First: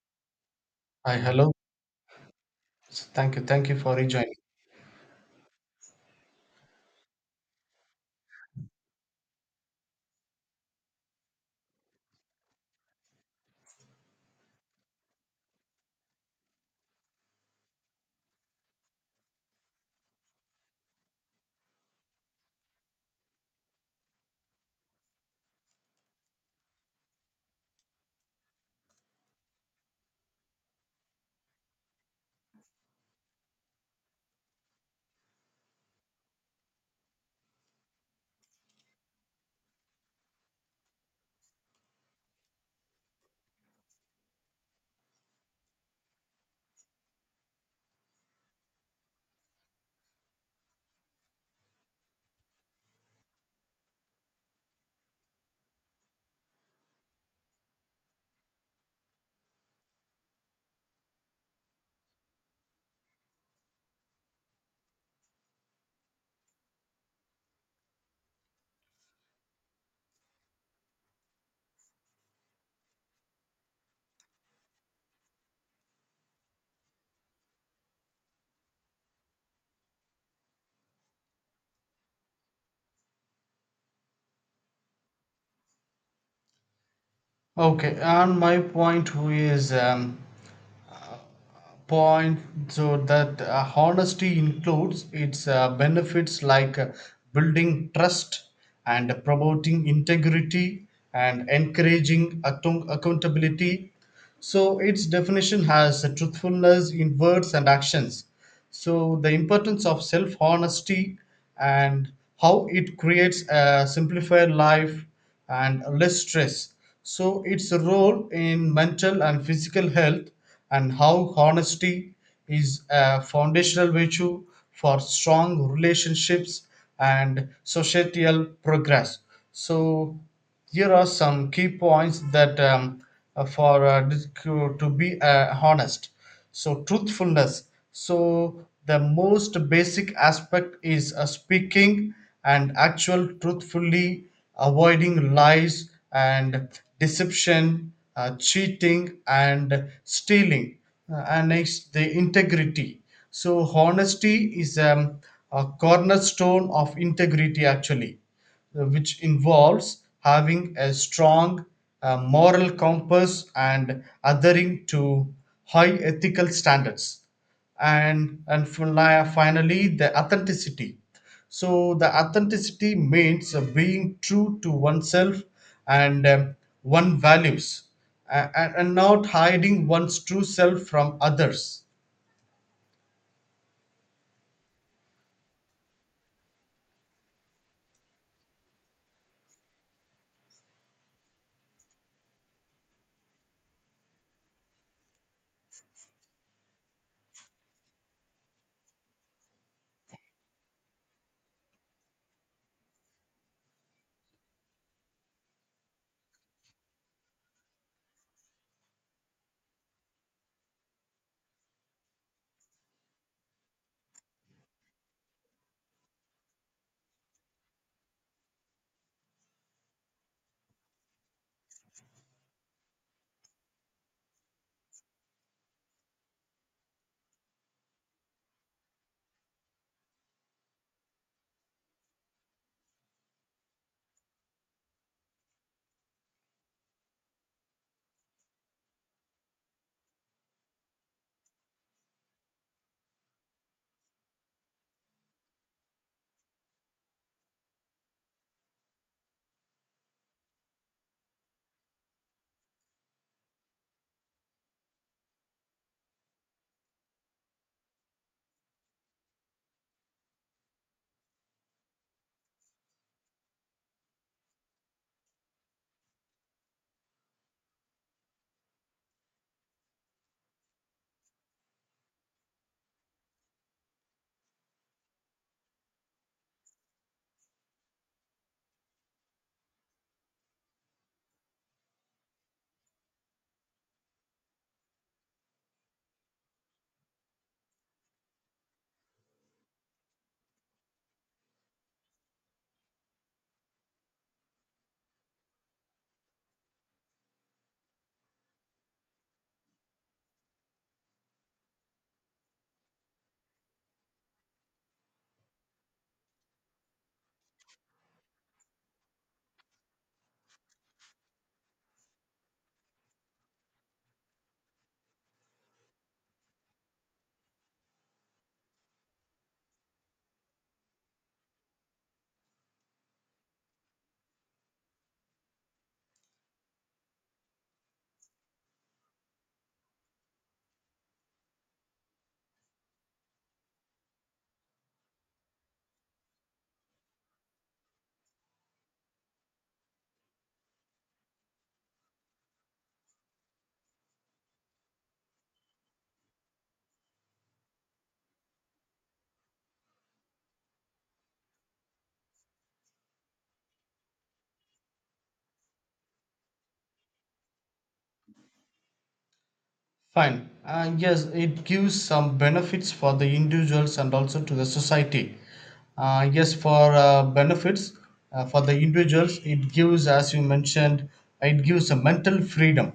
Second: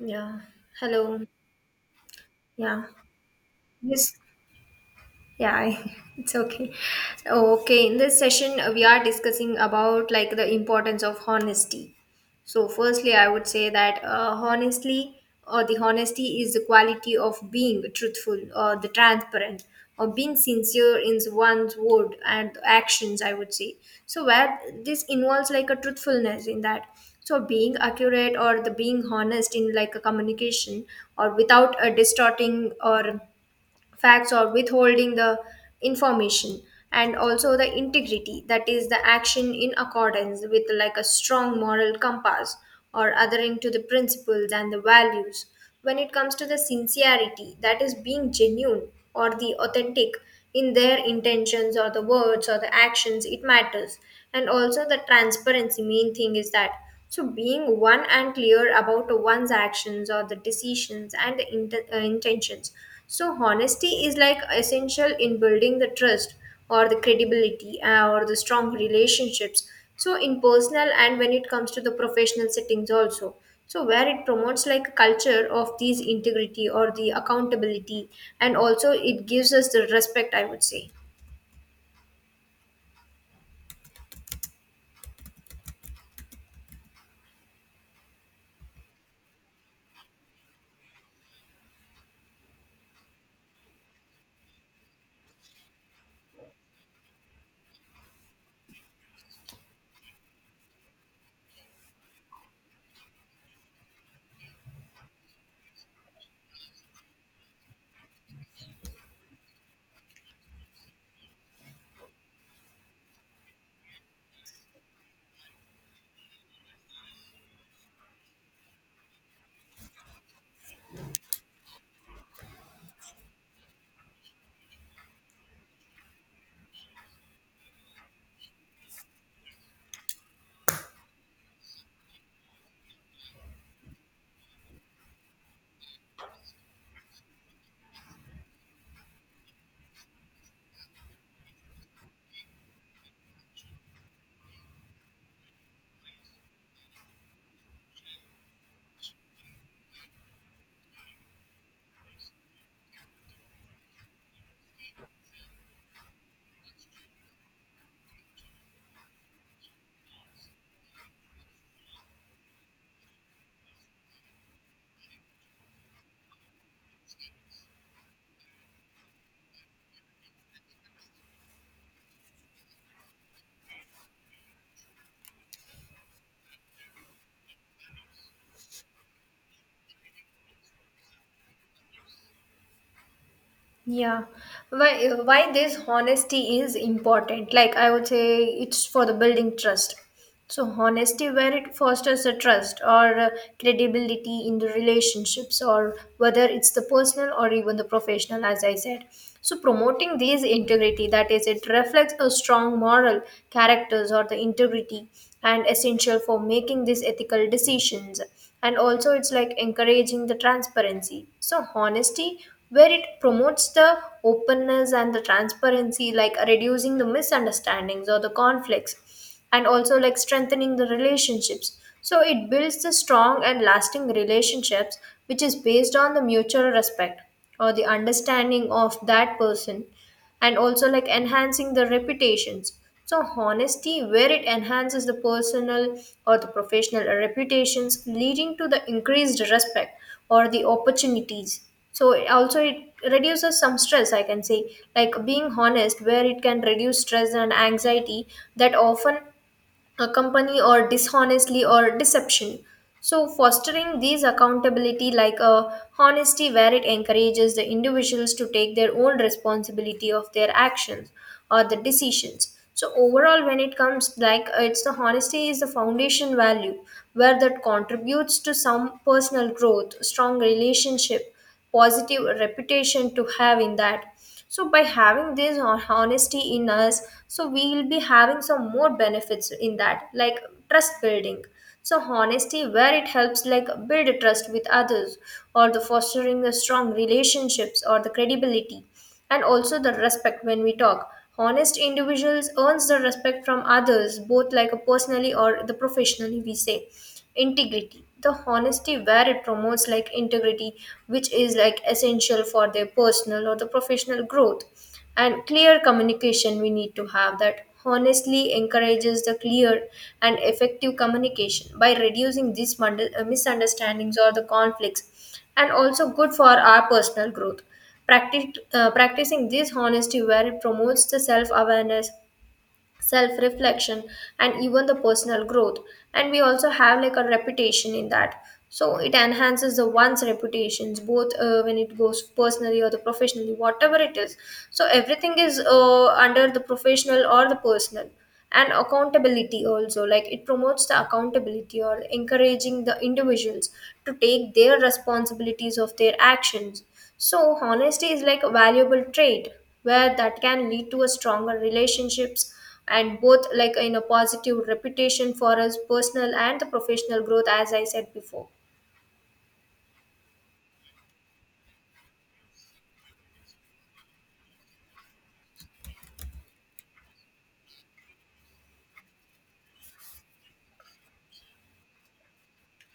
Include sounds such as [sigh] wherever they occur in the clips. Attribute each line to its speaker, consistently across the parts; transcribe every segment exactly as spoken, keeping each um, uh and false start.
Speaker 1: Yeah.
Speaker 2: Hi,
Speaker 1: Hello.
Speaker 2: hello.
Speaker 1: Yeah.
Speaker 2: Thank you, thank you for
Speaker 1: Yes.
Speaker 2: rejoining.
Speaker 1: Yeah, I, [laughs] it's okay. Okay, in this session uh, we are discussing about like the importance of honesty. So, firstly, I would say that uh, honestly, or the honesty is the quality of being truthful or the transparent or being sincere in one's word and actions, I would say so. Where this involves like a truthfulness in that. So being accurate or the being honest in like a communication or without a distorting or facts or withholding the information, and also the integrity, that is the action in accordance with like a strong moral compass or adhering to the principles and the values. When it comes to the sincerity, that is being genuine or the authentic in their intentions or the words or the actions, it matters. And also the transparency, main thing is that, so being one and clear about one's actions or the decisions and the int- uh, intentions. So honesty is like essential in building the trust or the credibility, uh, or the strong relationships, so in personal and when it comes to the professional settings also, so where it promotes like a culture of these integrity or the accountability, and also it gives us the respect, I would say.
Speaker 2: Okay, and my point is um, point so that uh, honesty includes its uh, benefits like uh, building trust and promoting integrity and encouraging account- accountability. So its definition has truthfulness in words and actions. So, the importance of self honesty and how it creates a simplified life and less stress. So, its role in mental and physical health, and how honesty is a foundational virtue for strong relationships and societal progress. So, here are some key points that um, uh, for uh, dis- to to be uh, honest. So truthfulness, so the most basic aspect is uh, speaking and actual truthfully, avoiding lies and deception, uh, cheating and stealing. Uh, and next, the integrity. So honesty is um, a cornerstone of integrity, actually, uh, which involves having a strong uh, moral compass and adhering to high ethical standards. And, and fin- finally, the authenticity. So, the authenticity means uh, being true to oneself and um, one values, a- and, and not hiding one's true self from others.
Speaker 1: Yeah, why why this honesty is important? Like I would say, it's for the building trust. So honesty, where it fosters a trust or uh, credibility in the relationships, or whether it's the personal or even the professional, as I said. So promoting these integrity, that is, it reflects a strong moral characters or the integrity, and essential for making these ethical decisions. And also, it's like encouraging the transparency. So honesty where it promotes the openness and the transparency, like reducing the misunderstandings or the conflicts, and also like strengthening the relationships. So it builds the strong and lasting relationships, which is based on the mutual respect or the understanding of that person, and also like enhancing the reputations. So honesty where it enhances the personal or the professional reputations, leading to the increased respect or the opportunities. So it also, it reduces some stress, I can say, like being honest, where it can reduce stress and anxiety that often accompany or dishonestly or deception. So fostering these accountability, like a honesty where it encourages the individuals to take their own responsibility of their actions or the decisions. So overall, when it comes like uh, it's the honesty is the foundation value where that contributes to some personal growth, strong relationship, positive reputation to have in that. So by having this hon- honesty in us, so we will be having some more benefits in that, like trust building. So honesty where it helps like build trust with others or the fostering the strong relationships or the credibility, and also the respect. When we talk, honest individuals earns the respect from others, both like a personally or the professionally, we say. Integrity, the honesty where it promotes like integrity, which is like essential for their personal or the professional growth. And clear communication we need to have, that honestly encourages the clear and effective communication by reducing these mund- uh, misunderstandings or the conflicts, and also good for our personal growth. Practic- uh, practicing this honesty where it promotes the self-awareness, self-reflection, and even the personal growth. And we also have like a reputation in that, so it enhances the one's reputations, both uh, when it goes personally or the professionally, whatever it is. So everything is uh, under the professional or the personal. And accountability also, like it promotes the accountability or encouraging the individuals to take their responsibilities of their actions. So, honesty is like a valuable trait where that can lead to a stronger relationships, and both like in a positive reputation for us, personal and the professional growth, as I said before.
Speaker 2: Fine. Uh, yes, it gives some benefits for the individuals and also to the society. Uh, yes, for uh, benefits uh, for the individuals, it gives, as you mentioned, it gives a mental freedom.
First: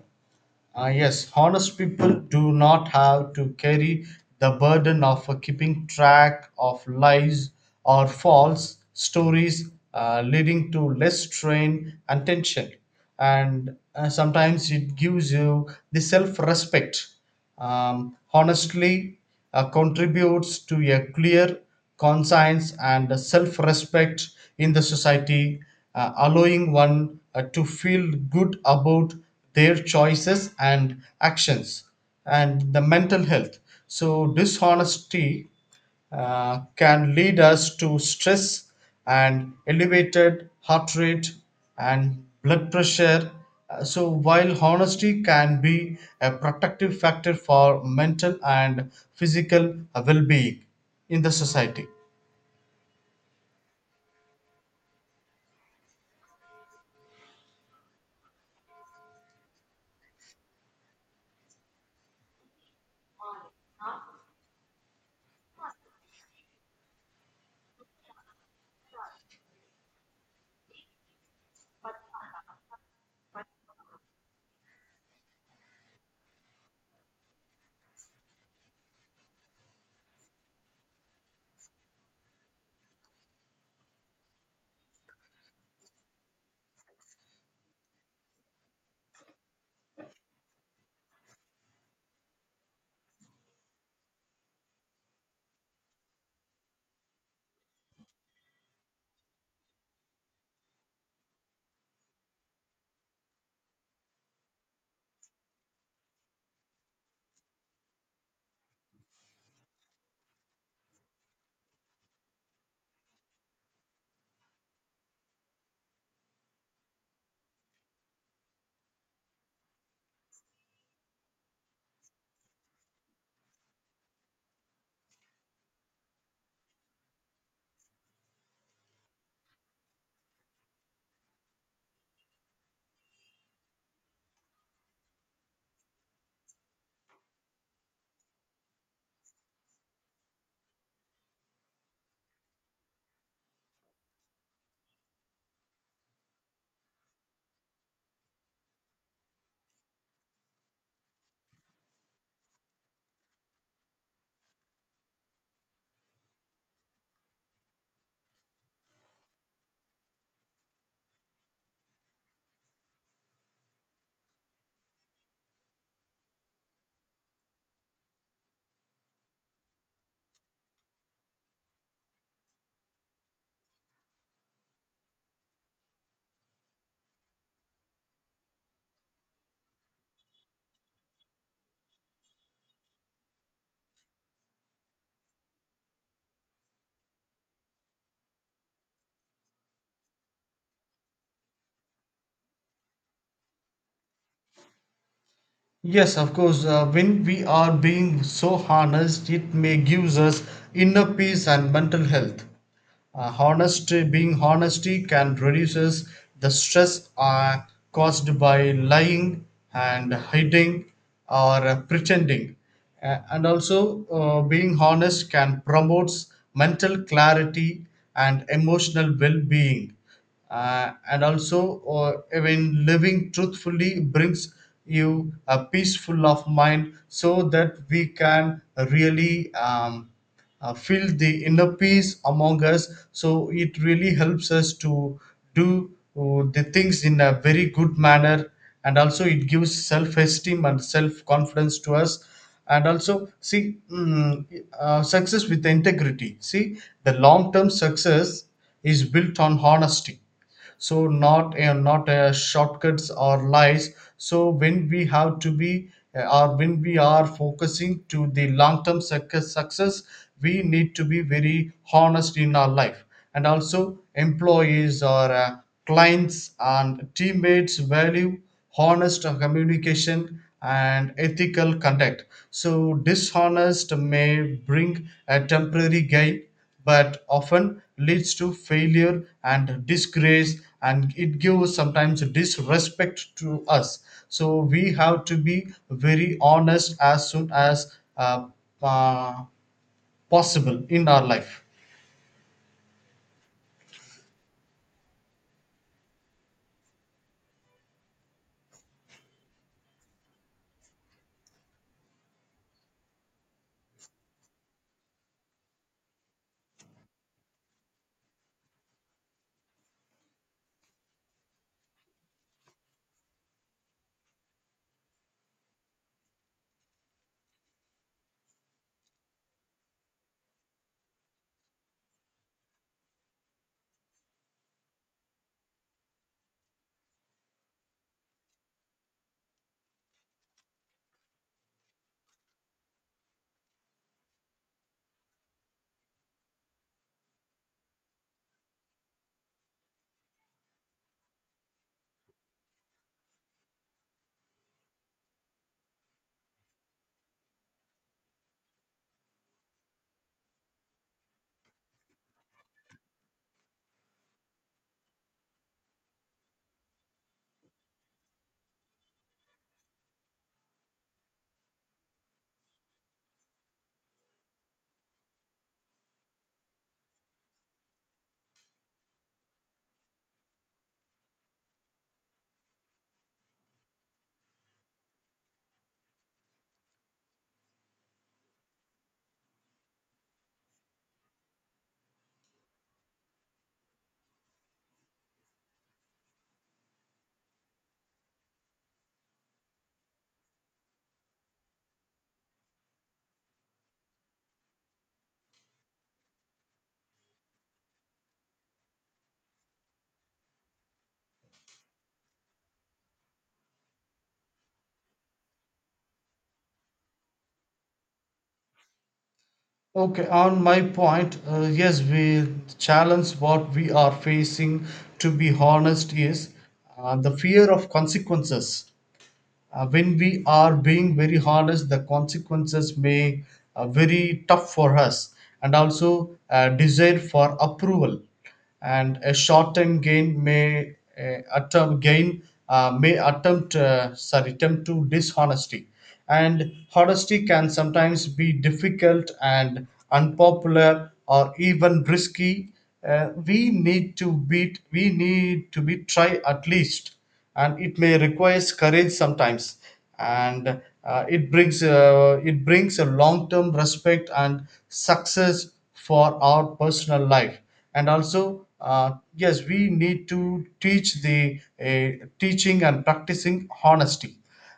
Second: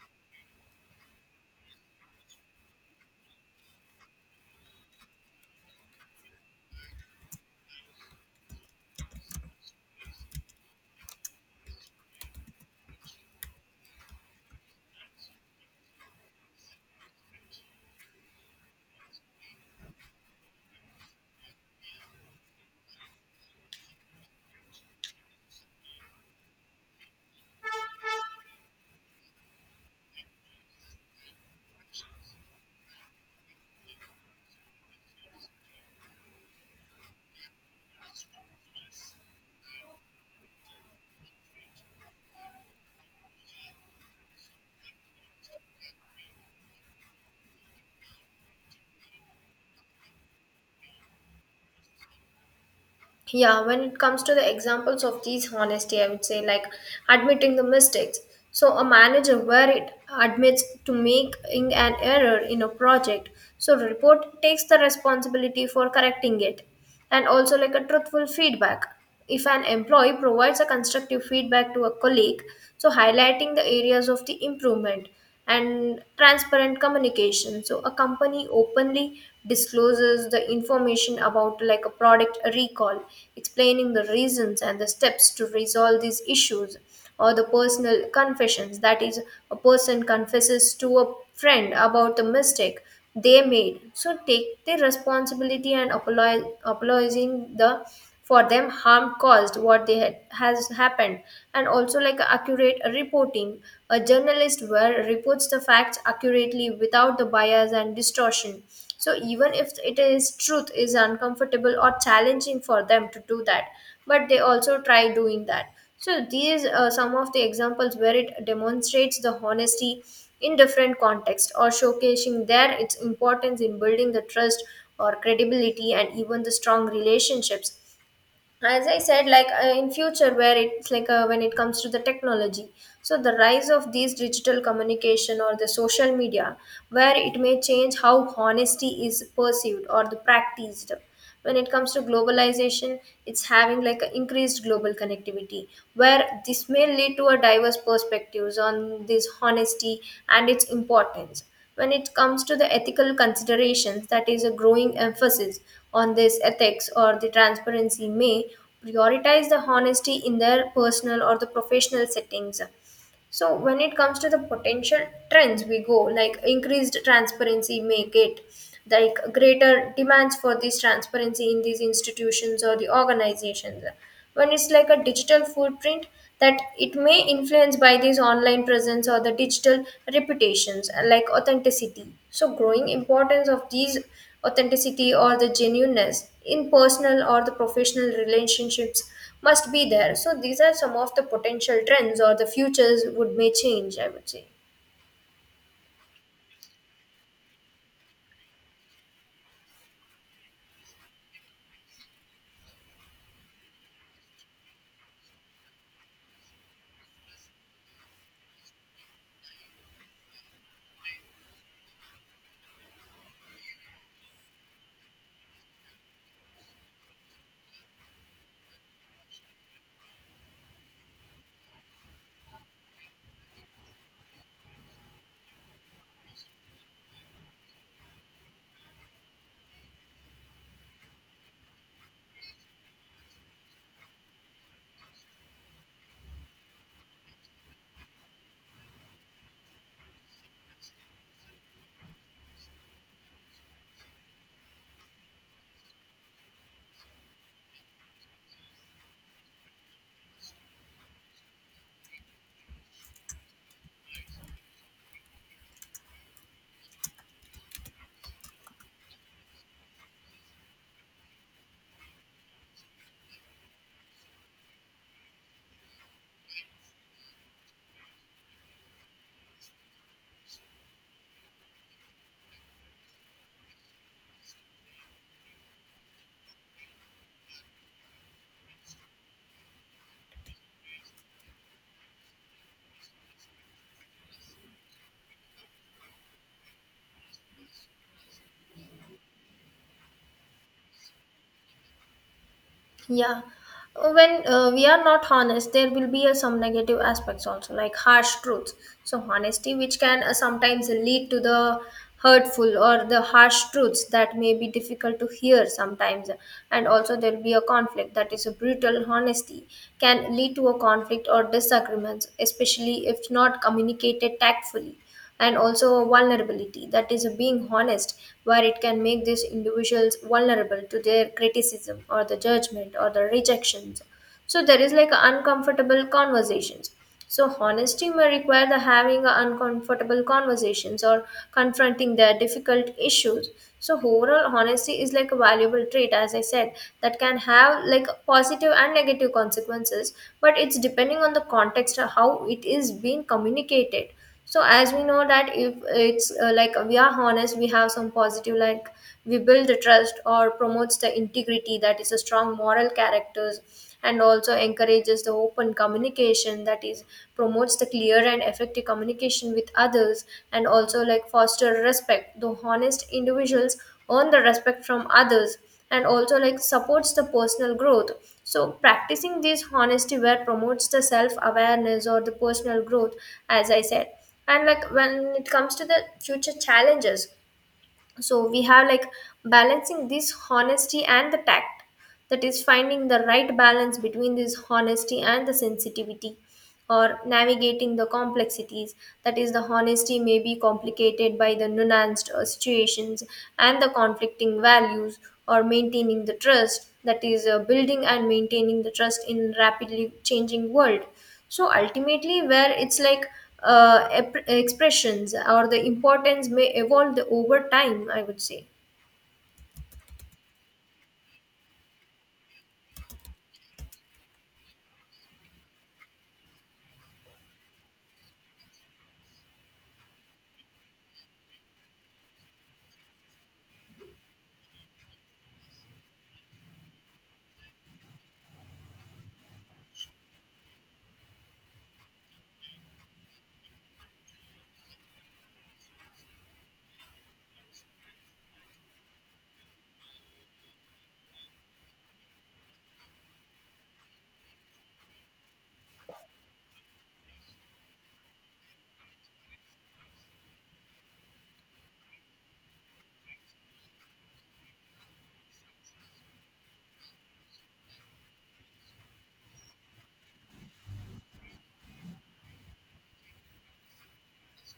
Speaker 2: Uh, yes, honest people do not have to carry the burden of uh, keeping track of lies or false stories, uh, leading to less strain and tension. And uh, sometimes it gives you the self respect. Um, honestly uh, contributes to a clear conscience and self respect in the society, uh, allowing one uh, to feel good about their choices and actions and the mental health. So, dishonesty uh, can lead us to stress and elevated heart rate and blood pressure. Uh, So, while honesty can be a protective factor for mental and physical well being in the society.
Speaker 1: Yeah, when it comes to the examples of these honesty, I would say like admitting the mistakes. So a manager where it admits to making an error in a project, so report takes the responsibility for correcting it. And also like a truthful feedback, if an employee provides a constructive feedback to a colleague, so highlighting the areas of the improvement. And transparent communication, so a company openly discloses the information about like a product recall, explaining the reasons and the steps to resolve these issues. Or the personal confessions, that is a person confesses to a friend about the mistake they made, so take the responsibility and apolo- apologizing the for them harm caused what they had has happened. And also like accurate reporting, a journalist where reports the facts accurately without the bias and distortion, so even if it is truth is uncomfortable or challenging for them to do that, but they also try doing that. So these are some of the examples where it demonstrates the honesty in different contexts or showcasing their its importance in building the trust or credibility and even the strong relationships, as I said. Like uh, in future where it's like, uh, when it comes to the technology, so the rise of these digital communication or the social media where it may change how honesty is perceived or the practiced. When it comes to globalization, it's having like an increased global connectivity where this may lead to a diverse perspectives on this honesty and its importance. When it comes to the ethical considerations, that is a growing emphasis on this ethics or the transparency may prioritize the honesty in their personal or the professional settings. So when it comes to the potential trends, we go like increased transparency may get like greater demands for this transparency in these institutions or the organizations. When it's like a digital footprint, that it may influence by this online presence or the digital reputations. Uh, like authenticity, so growing importance of these authenticity or the genuineness in personal or the professional relationships must be there. So these are some of the potential trends or the futures would may change, I would say.
Speaker 2: Yes, of course, uh, when we are being so honest, it may gives us inner peace and mental health. Uh, honesty, being honesty can reduces the stress uh, caused by lying and hiding or uh, pretending. Uh, and also, uh, being honest can promotes mental clarity and emotional well-being, uh, and also uh, even living truthfully brings you a peaceful of mind, so that we can really um, uh, feel the inner peace among us, so it really helps us to do uh, the things in a very good manner. And also it gives self-esteem and self-confidence to us, and also see mm, uh, success with integrity. See, the long-term success is built on honesty, so not uh, not uh, shortcuts or lies. So when we have to be uh, or when we are focusing to the long term success success, we need to be very honest in our life. And also employees or uh, clients and teammates value honest communication and ethical conduct. So, dishonest may bring a temporary gain but often leads to failure and disgrace, and it gives sometimes disrespect to us. So we have to be very honest as soon as uh, uh, possible in our life.
Speaker 1: Yeah. When uh, we are not honest, there will be uh, some negative aspects also, like harsh truths. So, honesty, which can uh, sometimes lead to the hurtful or the harsh truths that may be difficult to hear sometimes. And also, there will be a conflict, that is a brutal honesty can lead to a conflict or disagreements, especially if not communicated tactfully. And also vulnerability, that is being honest where it can make these individuals vulnerable to their criticism or the judgment or the rejections. So there is like uncomfortable conversations, so honesty may require the having a uncomfortable conversations or confronting their difficult issues. So overall, honesty is like a valuable trait, as I said, that can have like positive and negative consequences, but it's depending on the context of how it is being communicated. So as we know that if it's uh, like we are honest, we have some positive, like we build the trust or promotes the integrity, that is a strong moral characters, and also encourages the open communication, that is promotes the clear and effective communication with others, and also like foster respect. The honest individuals earn the respect from others, and also like supports the personal growth. So practicing this honesty where promotes the self awareness or the personal growth, as I said. And like when it comes to the future challenges, so we have like balancing this honesty and the tact, that is finding the right balance between this honesty and the sensitivity, or navigating the complexities, that is the honesty may be complicated by the nuanced uh, situations and the conflicting values, or maintaining the trust, that is uh, building and maintaining the trust in rapidly changing world. So ultimately where it's like, uh, ep- expressions or the importance may evolve over time, I would say.
Speaker 2: Okay, on my point, uh, yes, we challenge what we are facing, to be honest, is uh, the fear of consequences. Uh, when we are being very honest, the consequences may uh, very tough for us, and also a desire for approval, and a short-term gain may uh, attempt gain uh, may attempt uh, sorry attempt to dishonesty, and honesty can sometimes be difficult and unpopular or even risky. Uh, we need to be we need to be try at least, and it may requires courage sometimes, and uh, it brings uh, it brings a long term respect and success for our personal life. And also uh, yes, we need to teach the uh, teaching and practicing honesty.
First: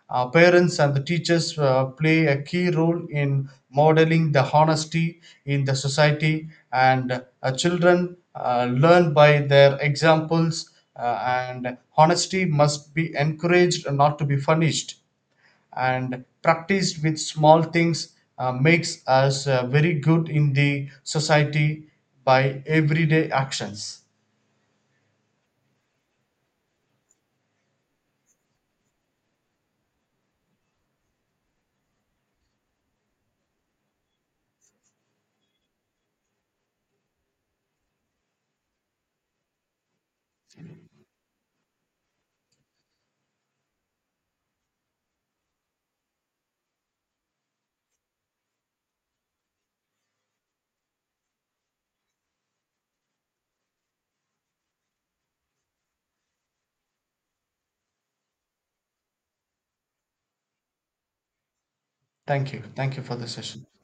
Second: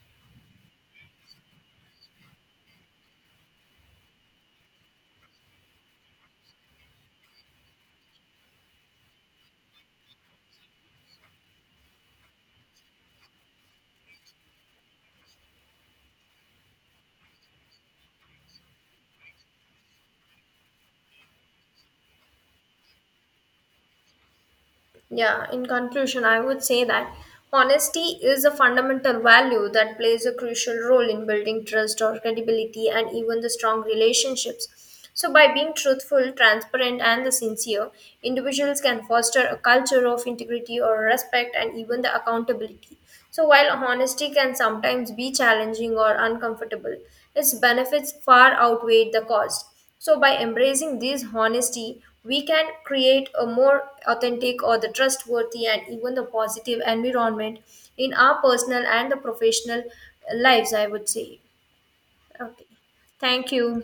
Speaker 2: uh, Parents and the teachers uh, play a key role in modeling the honesty in the society, and uh, children uh, learn by their examples. Uh, and Honesty must be encouraged, and not to be punished. And practiced with small things uh, makes us uh, very good in the society by everyday actions.
Speaker 1: Yeah, in conclusion, I would say that honesty is a fundamental value that plays a crucial role in building trust or credibility and even the strong relationships. So, by being truthful, transparent, and the sincere, individuals can foster a culture of integrity or respect and even the accountability. So, while honesty can sometimes be challenging or uncomfortable, its benefits far outweigh the cost. So, by embracing this honesty, we can create a more authentic or the trustworthy and even the positive environment in our personal and the professional lives, I would say.
Speaker 2: Thank you.
Speaker 1: Okay.
Speaker 2: Thank you for the
Speaker 1: Thank
Speaker 2: session.
Speaker 1: you.